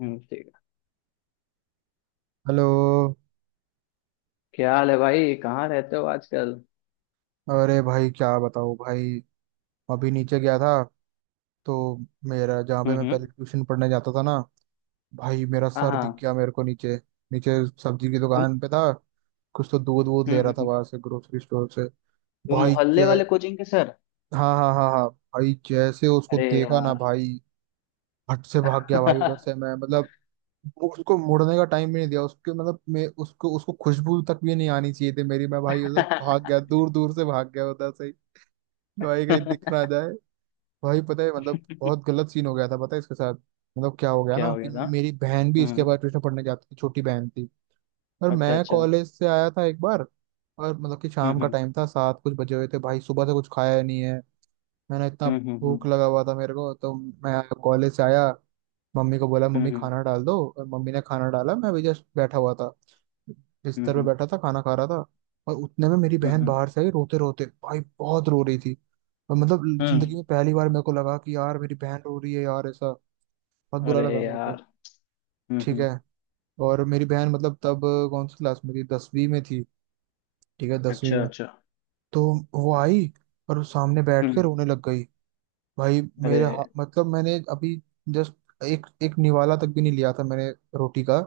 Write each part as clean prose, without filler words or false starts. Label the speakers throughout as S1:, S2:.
S1: ठीक है।
S2: हेलो।
S1: क्या हाल है भाई? कहाँ रहते हो आजकल?
S2: अरे भाई क्या बताओ भाई, अभी नीचे गया था। तो मेरा जहाँ पे मैं
S1: हम्म।
S2: पहले ट्यूशन पढ़ने जाता था ना, भाई मेरा
S1: हाँ
S2: सर दिख
S1: हाँ।
S2: गया मेरे को नीचे। नीचे सब्जी की
S1: तुम।
S2: दुकान पे था, कुछ तो दूध वूध ले रहा था
S1: हम्म।
S2: वहां से, ग्रोसरी स्टोर से।
S1: वो
S2: भाई
S1: मोहल्ले
S2: जय।
S1: वाले कोचिंग के सर।
S2: हाँ हाँ हाँ हाँ, भाई जैसे उसको
S1: अरे
S2: देखा ना
S1: यार।
S2: भाई, हट से भाग गया भाई उधर से। मैं मतलब वो उसको मुड़ने का टाइम भी नहीं दिया उसके। मतलब मैं उसको उसको खुशबू तक भी नहीं आनी चाहिए थी मेरी। मैं भाई उधर भाग गया, दूर दूर से भाग गया उधर से ही। भाई कहीं दिख ना जाए। भाई पता है, मतलब बहुत गलत सीन हो गया था, पता है इसके साथ। मतलब क्या हो गया
S1: क्या
S2: ना
S1: हो
S2: कि
S1: गया था?
S2: मेरी बहन भी इसके
S1: हम्म।
S2: बाद ट्यूशन पढ़ने जाती थी, छोटी बहन थी। और
S1: अच्छा
S2: मैं
S1: अच्छा।
S2: कॉलेज से आया था एक बार। और मतलब कि शाम का टाइम था, 7 कुछ बजे हुए थे। भाई सुबह से कुछ खाया नहीं है मैंने, इतना
S1: हम्म।
S2: भूख लगा हुआ था मेरे को। तो मैं कॉलेज से आया, मम्मी को बोला मम्मी
S1: हम्म।
S2: खाना डाल दो, और मम्मी ने खाना डाला। मैं अभी जस्ट बैठा हुआ था, बिस्तर पे
S1: हम्म।
S2: बैठा था खाना खा रहा था। और उतने में मेरी
S1: हम्म
S2: बहन
S1: हम्म,
S2: बाहर से आई रोते रोते, भाई बहुत रो रही थी। और मतलब जिंदगी
S1: हम्म।
S2: में पहली बार मेरे को लगा कि यार मेरी बहन रो रही है यार, ऐसा बहुत बुरा
S1: अरे
S2: लगा मेरे
S1: यार।
S2: को। ठीक
S1: हम्म।
S2: है। और मेरी बहन मतलब तब कौन सी क्लास में थी, दसवीं में थी, ठीक है दसवीं
S1: अच्छा
S2: में।
S1: अच्छा।
S2: तो वो आई और सामने बैठ के रोने
S1: हम्म।
S2: लग गई।
S1: अरे।
S2: मतलब मैंने अभी जस्ट एक एक निवाला तक भी नहीं लिया था मैंने, रोटी का।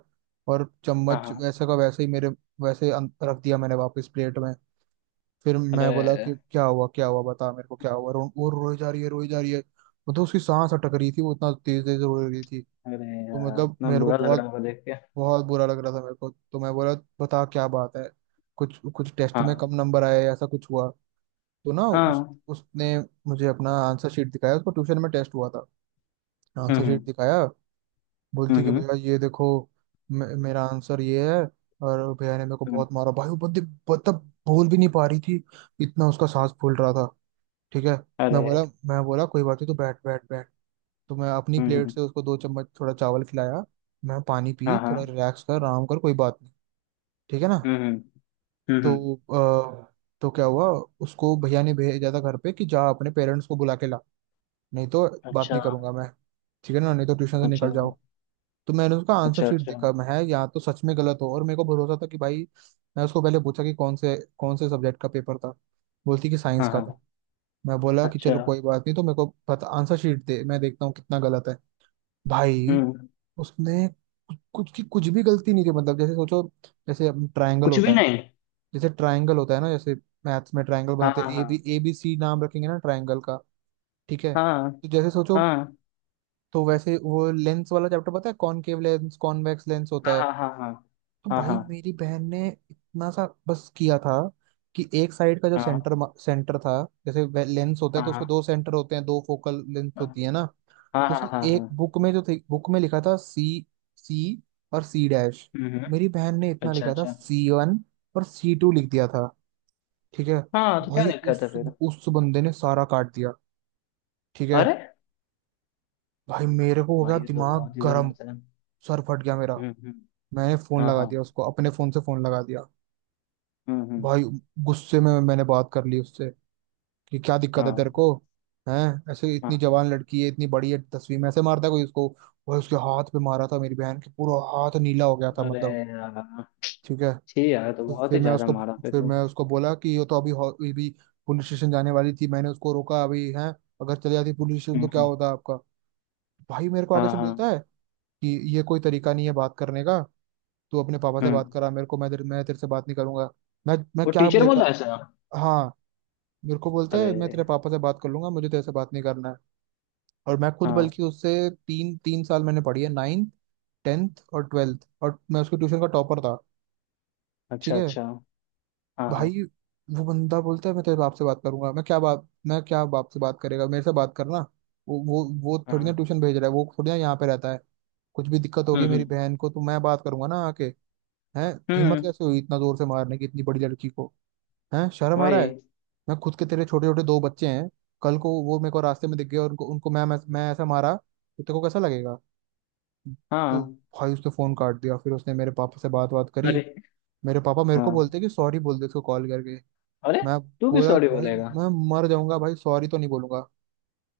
S2: और
S1: हाँ
S2: चम्मच
S1: हाँ।
S2: वैसे का वैसे ही मेरे, रख दिया मैंने वापस प्लेट में। फिर मैं बोला
S1: अरे।
S2: कि क्या हुआ क्या हुआ, बता मेरे को क्या हुआ। वो रोई जा रही है, रोई जा रही है। मतलब उसकी सांस अटक रही थी, वो इतना तेज तेज रो रही थी।
S1: अरे
S2: तो
S1: यार,
S2: मतलब
S1: इतना
S2: मेरे को
S1: बुरा लग रहा
S2: बहुत
S1: होगा देख के।
S2: बहुत बुरा लग रहा था मेरे को। तो मैं बोला बता क्या बात है, कुछ कुछ टेस्ट में
S1: हाँ
S2: कम नंबर आया है, ऐसा कुछ हुआ? तो ना उस
S1: हाँ।
S2: उसने मुझे अपना आंसर शीट दिखाया, उसको ट्यूशन में टेस्ट हुआ था। आंसर शीट
S1: हम्म
S2: दिखाया,
S1: हम्म।
S2: बोलती कि भैया ये देखो, मेरा आंसर ये है, और भैया ने मेरे को
S1: हम्म,
S2: बहुत मारा। भाई वो बंदी मतलब बोल भी नहीं पा रही थी, इतना उसका सांस फूल रहा था, ठीक है। मैं
S1: अरे।
S2: बोला मैं बोला कोई बात नहीं, तो बैठ बैठ बैठ। तो मैं अपनी
S1: हम्म
S2: प्लेट
S1: हम्म,
S2: से उसको 2 चम्मच थोड़ा चावल खिलाया। मैं पानी पी,
S1: हाँ
S2: थोड़ा
S1: हाँ।
S2: रिलैक्स कर, आराम कर, कोई बात नहीं, ठीक है ना।
S1: हम्म। हम्म हम्म,
S2: तो अ, तो क्या हुआ, उसको भैया ने भेजा था घर पे कि जा अपने पेरेंट्स को बुला के ला, नहीं तो बात
S1: अच्छा
S2: नहीं करूंगा मैं, ठीक है ना, नहीं तो ट्यूशन से
S1: अच्छा।
S2: निकल जाओ। तो मैंने उसका आंसर
S1: अच्छा
S2: शीट
S1: अच्छा।
S2: देखा, मैं है या तो सच में गलत हो, और मेरे को भरोसा था कि भाई मैं उसको पहले पूछा कि कौन से सब्जेक्ट का पेपर था, बोलती कि साइंस
S1: हाँ
S2: का था।
S1: हाँ।
S2: मैं बोला कि
S1: अच्छा।
S2: चलो कोई बात नहीं, तो मेरे को पता आंसर शीट दे, मैं देखता हूँ कितना गलत है। भाई
S1: हम्म।
S2: उसने कुछ कुछ की कुछ भी गलती नहीं की। मतलब जैसे सोचो, जैसे ट्रायंगल
S1: कुछ
S2: होता
S1: भी
S2: है,
S1: नहीं।
S2: जैसे ट्रायंगल होता है ना, जैसे मैथ्स में ट्रायंगल
S1: हाँ
S2: बनाते हैं,
S1: हाँ
S2: ए बी सी नाम रखेंगे ना ट्रायंगल का, ठीक है।
S1: हाँ।
S2: तो जैसे सोचो,
S1: हाँ
S2: तो वैसे वो लेंस वाला चैप्टर, पता है कॉनकेव लेंस कॉन्वेक्स लेंस होता
S1: हाँ
S2: है।
S1: हाँ हाँ। हाँ
S2: तो
S1: हाँ हाँ।
S2: भाई
S1: हाँ
S2: मेरी बहन ने इतना सा बस किया था कि एक साइड का जो सेंटर सेंटर था, जैसे लेंस होता
S1: हाँ
S2: है तो
S1: हाँ
S2: उसके
S1: हाँ।
S2: दो सेंटर होते हैं, दो फोकल लेंथ होती है ना।
S1: हाँ
S2: तो
S1: हाँ
S2: उसने
S1: हाँ
S2: एक
S1: हाँ।
S2: बुक में जो थी बुक में लिखा था सी, सी और सी डैश।
S1: हम्म हम्म,
S2: मेरी बहन ने इतना
S1: अच्छा
S2: लिखा था
S1: अच्छा।
S2: सी वन और सी टू लिख दिया था, ठीक है।
S1: हाँ, तो क्या
S2: भाई
S1: दिक्कत है फिर?
S2: उस बंदे ने सारा काट दिया, ठीक है।
S1: अरे।
S2: भाई मेरे को हो गया
S1: भाई ये तो
S2: दिमाग
S1: बहुत ही
S2: गर्म,
S1: गलत है।
S2: सर फट गया मेरा।
S1: हम्म।
S2: मैंने फोन
S1: हाँ
S2: लगा
S1: हाँ।
S2: दिया उसको, अपने फोन से फोन लगा दिया।
S1: हम्म।
S2: भाई गुस्से में मैंने बात कर ली उससे कि क्या दिक्कत है तेरे
S1: हाँ
S2: को, हैं? ऐसे इतनी
S1: हाँ।
S2: जवान लड़की है, इतनी बड़ी है दसवीं में, ऐसे मारता है कोई उसको? भाई उसके हाथ पे मारा था, मेरी बहन के पूरा हाथ नीला हो गया था
S1: अरे
S2: मतलब,
S1: यार।
S2: ठीक है।
S1: ठीक यार, तो
S2: तो
S1: बहुत
S2: फिर
S1: ही
S2: मैं
S1: ज्यादा
S2: उसको
S1: मारा फिर
S2: फिर
S1: वो।
S2: मैं उसको बोला कि ये तो ये भी पुलिस स्टेशन जाने वाली थी, मैंने उसको रोका अभी है। अगर चली जाती पुलिस स्टेशन
S1: हम्म
S2: तो क्या
S1: हम्म,
S2: होता आपका? भाई मेरे को आगे
S1: हाँ
S2: से
S1: हाँ।
S2: बोलता है कि ये कोई तरीका नहीं है बात करने का, तू अपने पापा से बात
S1: हम्म।
S2: करा मेरे को, मैं तेरे से बात नहीं करूंगा। मैं
S1: वो
S2: क्या
S1: टीचर बोला ऐसा?
S2: हाँ, मेरे को बोलता
S1: अरे।
S2: है मैं तेरे पापा से बात कर लूंगा, मुझे तेरे से बात नहीं करना है। और मैं खुद
S1: हाँ।
S2: बल्कि उससे तीन तीन साल मैंने पढ़ी है, नाइन्थ, टेंथ और ट्वेल्थ, और मैं उसके ट्यूशन का टॉपर था, ठीक
S1: अच्छा
S2: है।
S1: अच्छा। हाँ हाँ।
S2: भाई वो बंदा बोलता है मैं तेरे बाप से बात करूंगा, मैं क्या बाप, मैं क्या बाप से बात करेगा, मेरे से बात करना। वो थोड़ी ना
S1: हाँ।
S2: ट्यूशन भेज रहा है, वो थोड़ी ना यहाँ पे रहता है। कुछ भी दिक्कत होगी
S1: हम्म।
S2: मेरी बहन को तो मैं बात करूंगा ना आके। हैं? हिम्मत
S1: हम्म,
S2: कैसे हुई इतना जोर से मारने की, इतनी बड़ी लड़की को, हैं? शर्म आ रहा है।
S1: वही।
S2: मैं खुद के तेरे छोटे छोटे दो बच्चे हैं, कल को वो मेरे को रास्ते में दिख गए और उनको, उनको मैं ऐसा मारा तो तेरे को कैसा लगेगा? तो
S1: हाँ।
S2: भाई उसने फोन काट दिया, फिर उसने मेरे पापा से बात बात करी।
S1: अरे।
S2: मेरे पापा मेरे को
S1: हाँ।
S2: बोलते कि सॉरी बोल दे उसको कॉल करके।
S1: अरे,
S2: मैं
S1: तू भी
S2: बोला
S1: सॉरी
S2: भाई
S1: बोलेगा?
S2: मैं मर जाऊंगा भाई, सॉरी तो नहीं बोलूंगा।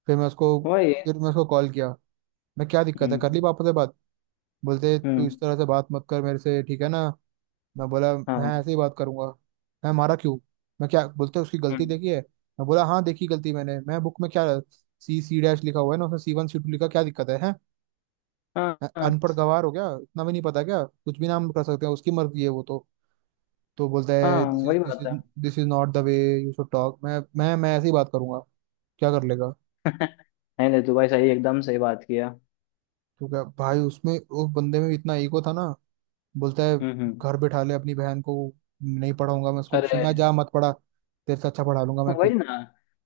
S2: फिर मैं उसको
S1: वही।
S2: फिर मैं उसको कॉल किया, मैं क्या दिक्कत है? कर
S1: हम्म
S2: ली पापा से बात? बोलते तू
S1: हम्म।
S2: इस तरह से बात मत कर मेरे से, ठीक है ना। मैं बोला
S1: हाँ
S2: मैं
S1: हाँ।
S2: ऐसे ही बात करूंगा, मैं मारा क्यों? मैं क्या बोलते, उसकी गलती
S1: हम्म,
S2: देखी है? मैं बोला हाँ देखी गलती मैंने, मैं बुक में क्या सी सी डैश लिखा हुआ है ना, उसमें सी वन सी टू लिखा, क्या दिक्कत है, हैं?
S1: हाँ
S2: मैं
S1: हाँ।
S2: अनपढ़ गवार हो गया, इतना भी नहीं पता, क्या कुछ भी नाम कर सकते हैं, उसकी मर्जी है वो तो। तो बोलता
S1: हाँ,
S2: है
S1: वही बात है।
S2: This is not the way you should talk, मैं मैं ऐसे ही बात करूंगा, क्या कर लेगा?
S1: नहीं नहीं, तू भाई सही, एकदम सही बात किया।
S2: तो क्या भाई उसमें उस बंदे में भी इतना ईगो था ना, बोलता है
S1: हम्म।
S2: घर बैठा ले अपनी बहन को, नहीं पढ़ाऊंगा मैं उसको ट्यूशन,
S1: अरे,
S2: मैं जा, मत पढ़ा, तेरे से अच्छा पढ़ा लूंगा मैं
S1: वही
S2: खुद,
S1: ना।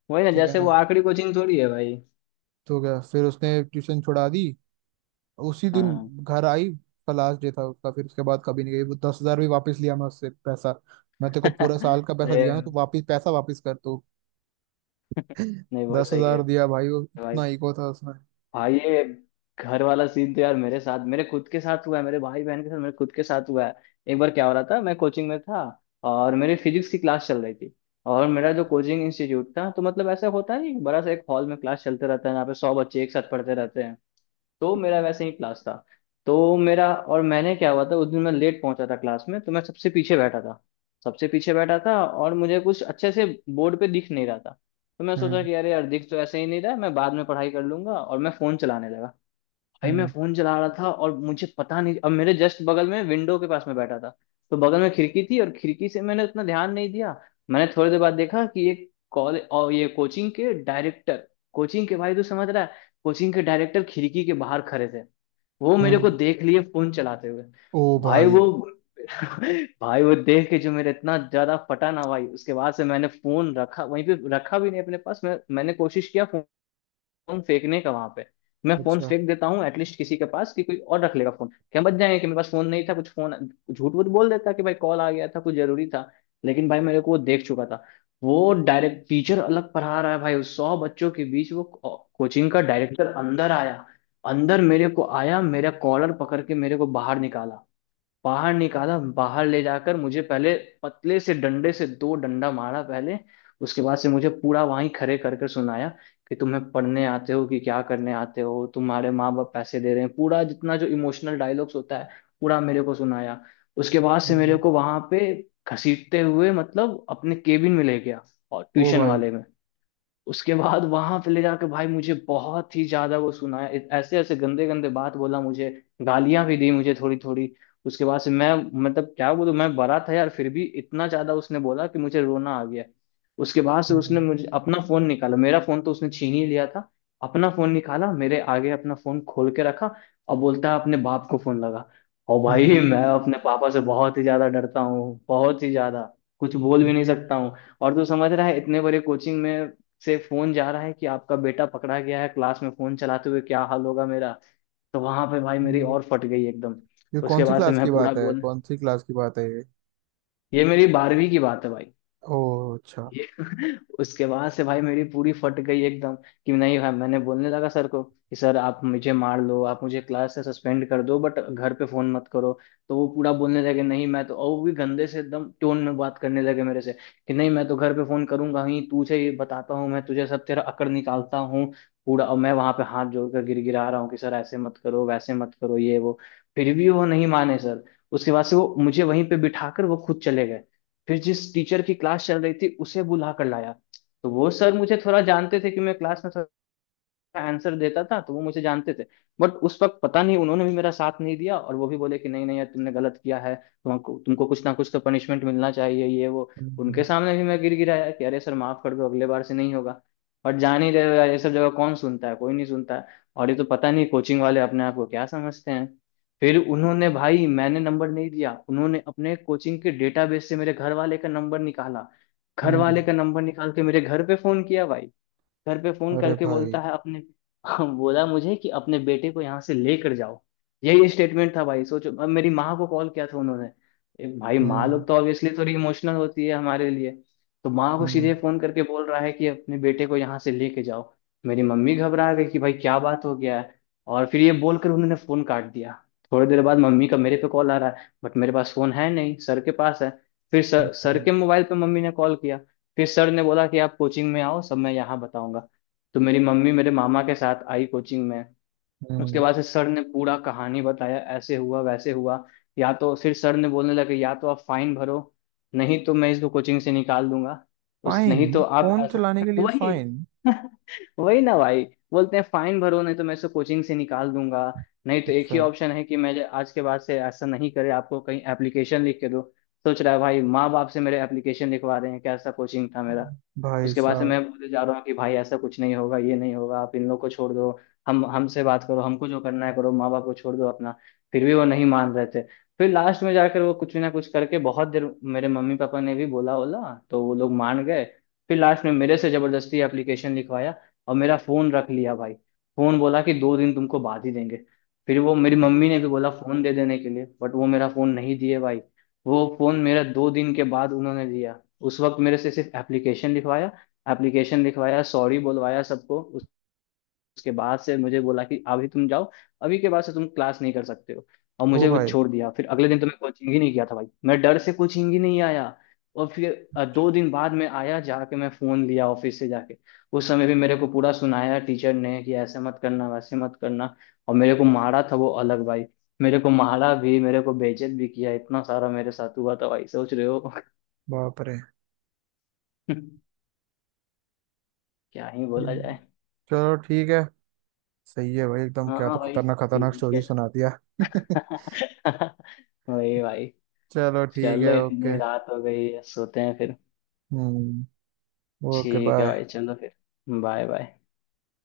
S1: वही ना,
S2: ठीक है
S1: जैसे
S2: ना।
S1: वो आखिरी कोचिंग थोड़ी है भाई।
S2: तो क्या, फिर उसने ट्यूशन छुड़ा दी उसी दिन,
S1: हाँ।
S2: घर आई। उसका लास्ट डे था उसका, फिर उसके बाद कभी नहीं गई वो। 10 हज़ार भी वापस लिया मैं उससे पैसा, मैं तेरे को पूरा साल का पैसा दिया ना, तो
S1: नहीं,
S2: वापस पैसा वापस कर तू।
S1: नहीं बहुत
S2: दस
S1: सही है
S2: हजार दिया भाई, वो
S1: भाई।
S2: इतना ईगो था उसमें।
S1: हाँ, ये घर वाला सीन तो यार मेरे साथ, मेरे खुद के साथ हुआ है। मेरे भाई बहन के साथ, मेरे खुद के साथ हुआ है। एक बार क्या हो रहा था, मैं कोचिंग में था, और मेरी फिजिक्स की क्लास चल रही थी। और मेरा जो कोचिंग इंस्टीट्यूट था, तो मतलब ऐसा होता नहीं, बड़ा सा एक हॉल में क्लास चलते रहता है, यहाँ पे सौ बच्चे एक साथ पढ़ते रहते हैं। तो मेरा वैसे ही क्लास था। तो मेरा, और मैंने क्या हुआ था, उस दिन मैं लेट पहुंचा था क्लास में, तो मैं सबसे पीछे बैठा था। सबसे पीछे बैठा था, और मुझे कुछ अच्छे से बोर्ड पे दिख नहीं रहा था। तो मैं सोचा
S2: हम्म
S1: कि अरे यार, दिख तो ऐसे ही नहीं रहा है, मैं बाद में पढ़ाई कर लूंगा, और मैं फोन चलाने लगा। भाई मैं
S2: हम्म
S1: फोन चला रहा था, और मुझे पता नहीं, अब मेरे जस्ट बगल में विंडो के पास में बैठा था। तो बगल में खिड़की थी, और खिड़की से मैंने उतना ध्यान नहीं दिया। मैंने थोड़ी देर बाद देखा कि एक कॉलेज, और ये कोचिंग के डायरेक्टर, कोचिंग के, भाई तू समझ रहा है, कोचिंग के डायरेक्टर खिड़की के बाहर खड़े थे। वो मेरे को
S2: हम्म।
S1: देख लिए फोन चलाते हुए।
S2: ओ
S1: भाई
S2: भाई,
S1: वो, भाई वो देख के जो मेरा इतना ज्यादा फटा ना भाई, उसके बाद से मैंने फोन रखा, वहीं पे रखा, भी नहीं अपने पास। मैं, मैंने कोशिश किया फोन फेंकने का वहां पे। मैं फोन
S2: अच्छा।
S1: फेंक देता हूँ एटलीस्ट किसी के पास कि कोई और रख लेगा फोन, क्या बच जाएंगे कि मेरे पास फोन नहीं था, कुछ फोन। झूठ वूठ बोल देता कि भाई कॉल आ गया था, कुछ जरूरी था। लेकिन भाई मेरे को वो देख चुका था। वो डायरेक्ट टीचर अलग पढ़ा रहा है भाई, उस सौ बच्चों के बीच वो कोचिंग का डायरेक्टर अंदर आया। अंदर मेरे को आया, मेरा कॉलर पकड़ के मेरे को बाहर निकाला। बाहर निकाला, बाहर ले जाकर मुझे पहले पतले से डंडे से दो डंडा मारा पहले। उसके बाद से मुझे पूरा वहीं खड़े कर कर सुनाया कि तुम्हें पढ़ने आते हो कि क्या करने आते हो? तुम्हारे माँ बाप पैसे दे रहे हैं, पूरा जितना जो इमोशनल डायलॉग्स होता है, पूरा मेरे को सुनाया। उसके बाद से मेरे
S2: हम्म।
S1: को वहां पे घसीटते हुए मतलब अपने केबिन में ले गया, और
S2: ओ
S1: ट्यूशन
S2: भाई।
S1: वाले में। उसके बाद वहां पे ले जाकर भाई मुझे बहुत ही ज्यादा वो सुनाया। ऐसे ऐसे गंदे गंदे बात बोला मुझे। गालियां भी दी मुझे थोड़ी थोड़ी। उसके बाद से मैं, मतलब क्या बोलूं, मैं बड़ा था यार, फिर भी इतना ज्यादा उसने बोला कि मुझे रोना आ गया। उसके बाद से उसने
S2: हम्म
S1: मुझे अपना फोन निकाला, मेरा फोन तो उसने छीन ही लिया था। अपना फोन निकाला, मेरे आगे अपना फोन खोल के रखा, और बोलता है अपने बाप को फोन लगा। और
S2: हम्म
S1: भाई मैं अपने पापा से बहुत ही ज्यादा डरता हूँ, बहुत ही ज्यादा। कुछ बोल भी नहीं सकता हूँ। और तू समझ रहा है, इतने बड़े कोचिंग में से फोन जा रहा है कि आपका बेटा पकड़ा गया है क्लास में फोन चलाते हुए, क्या हाल होगा मेरा। तो वहां पे भाई मेरी
S2: हम्म।
S1: और फट गई एकदम।
S2: ये कौन
S1: उसके
S2: सी
S1: बाद से
S2: क्लास
S1: मैं
S2: की
S1: पूरा
S2: बात है,
S1: बोल,
S2: कौन सी क्लास की बात है ये?
S1: ये मेरी बारहवीं की बात है भाई।
S2: ओ, अच्छा।
S1: ये उसके बाद से भाई मेरी पूरी फट गई एकदम कि नहीं भाई। मैंने बोलने लगा सर को कि सर आप मुझे मार लो, आप मुझे क्लास से सस्पेंड कर दो, बट घर पे फोन मत करो। तो वो पूरा बोलने लगे नहीं मैं तो, और वो भी गंदे से एकदम टोन में बात करने लगे मेरे से कि नहीं मैं तो घर पे फोन करूंगा ही, तुझे ये बताता हूँ मैं, तुझे सब तेरा अकड़ निकालता हूँ पूरा। और मैं वहां पे हाथ जोड़कर गिड़गिड़ा रहा हूँ कि सर ऐसे मत करो, वैसे मत करो, ये वो। फिर भी वो नहीं माने सर। उसके बाद से वो मुझे वहीं पे बिठाकर वो खुद चले गए। फिर जिस टीचर की क्लास चल रही थी उसे बुला कर लाया। तो वो सर मुझे थोड़ा जानते थे कि मैं क्लास में आंसर देता था, तो वो मुझे जानते थे। बट उस वक्त पता नहीं, उन्होंने भी मेरा साथ नहीं दिया, और वो भी बोले कि नहीं नहीं यार, तुमने गलत किया है, तुमको तुमको कुछ ना कुछ तो पनिशमेंट मिलना चाहिए, ये वो। उनके
S2: हम्म
S1: सामने भी मैं गिर गिराया कि अरे सर, माफ कर दो, अगले बार से नहीं होगा। और जान ही रहे हो यार, ये सब जगह कौन सुनता है, कोई नहीं सुनता है। और ये तो पता नहीं कोचिंग वाले अपने आप को क्या समझते हैं। फिर उन्होंने, भाई मैंने नंबर नहीं दिया, उन्होंने अपने कोचिंग के डेटाबेस से मेरे घर वाले का नंबर निकाला। घर
S2: हम्म।
S1: वाले का नंबर निकाल के मेरे घर पे फोन किया भाई। घर पे फोन
S2: अरे
S1: करके
S2: भाई।
S1: बोलता है अपने, बोला मुझे कि अपने बेटे को यहाँ से लेकर जाओ। यही स्टेटमेंट था भाई, सोचो। अब मेरी माँ को कॉल किया था उन्होंने, एक भाई। माँ
S2: हम्म
S1: लोग तो ऑब्वियसली थोड़ी इमोशनल होती है हमारे लिए। तो माँ को
S2: हम्म
S1: सीधे फोन करके बोल रहा है कि अपने बेटे को यहाँ से लेके जाओ। मेरी मम्मी घबरा गई कि भाई क्या बात हो गया है। और फिर ये बोलकर उन्होंने फोन काट दिया। थोड़ी देर बाद मम्मी का मेरे पे कॉल आ रहा है, बट मेरे पास फोन है नहीं, सर के पास है। फिर सर, सर
S2: हम्म।
S1: के मोबाइल पे मम्मी ने कॉल किया। फिर सर ने बोला कि आप कोचिंग में आओ, सब मैं यहाँ बताऊंगा। तो मेरी मम्मी मेरे मामा के साथ आई कोचिंग में। उसके बाद से सर ने पूरा कहानी बताया, ऐसे हुआ वैसे हुआ। या तो फिर सर ने बोलने लगे, या तो आप फाइन भरो, नहीं तो मैं इसको कोचिंग से निकाल दूंगा। उस,
S2: फाइन?
S1: नहीं तो आप
S2: फोन
S1: ऐसा,
S2: चलाने के लिए
S1: वही।
S2: फाइन?
S1: वही ना भाई। बोलते हैं फाइन भरो, नहीं तो मैं इसको कोचिंग से निकाल दूंगा। नहीं तो एक ही
S2: अच्छा,
S1: ऑप्शन है कि मैं आज के बाद से ऐसा नहीं करे, आपको कहीं एप्लीकेशन लिख के दो। सोच रहा है भाई, माँ बाप से मेरे एप्लीकेशन लिखवा रहे हैं, कैसा कोचिंग था मेरा।
S2: भाई
S1: उसके बाद से
S2: साहब।
S1: मैं बोले जा रहा हूँ कि भाई ऐसा कुछ नहीं होगा, ये नहीं होगा, आप इन लोग को छोड़ दो। हम, हमसे बात करो, हमको जो करना है करो, माँ बाप को छोड़ दो अपना। फिर भी वो नहीं मान रहे थे। फिर लास्ट में जाकर वो कुछ ना कुछ करके, बहुत देर मेरे मम्मी पापा ने भी बोला बोला, तो वो लोग मान गए। फिर लास्ट में मेरे से जबरदस्ती एप्लीकेशन लिखवाया, और मेरा फोन रख लिया भाई। फोन बोला कि दो दिन तुमको बाद ही देंगे। फिर वो, मेरी मम्मी
S2: अब-
S1: ने भी बोला फोन दे देने के लिए, बट वो मेरा फोन नहीं दिए भाई। वो फोन मेरा दो दिन के बाद उन्होंने दिया। उस वक्त मेरे से सिर्फ एप्लीकेशन लिखवाया। एप्लीकेशन लिखवाया, सॉरी बुलवाया सबको। उसके बाद से मुझे बोला कि अभी तुम जाओ, अभी के बाद से तुम क्लास नहीं कर सकते हो। और
S2: ओ
S1: मुझे वो
S2: भाई।
S1: छोड़ दिया। फिर अगले दिन तो मैं कोचिंग ही नहीं किया था भाई, मैं डर से कोचिंग ही नहीं आया। और फिर दो दिन बाद में आया, जाके मैं फोन लिया ऑफिस से जाके। उस समय भी मेरे को पूरा सुनाया टीचर ने कि ऐसे मत करना, वैसे मत करना। और मेरे को मारा था वो अलग भाई। मेरे को मारा भी, मेरे को बेइज्जत भी किया, इतना सारा मेरे साथ हुआ था भाई, सोच रहे हो।
S2: बाप रे।
S1: क्या ही बोला
S2: हम्म,
S1: जाए।
S2: चलो ठीक है। सही है भाई एकदम,
S1: हाँ
S2: क्या
S1: हाँ
S2: तो
S1: भाई,
S2: खतरनाक खतरनाक
S1: ठीक
S2: स्टोरी
S1: है।
S2: सुना दिया।
S1: वही भाई।
S2: चलो ठीक
S1: चलो
S2: है,
S1: इतनी
S2: ओके।
S1: रात हो गई है, सोते हैं फिर।
S2: हम्म। ओके
S1: ठीक है
S2: बाय।
S1: भाई, चलो फिर। Bye bye.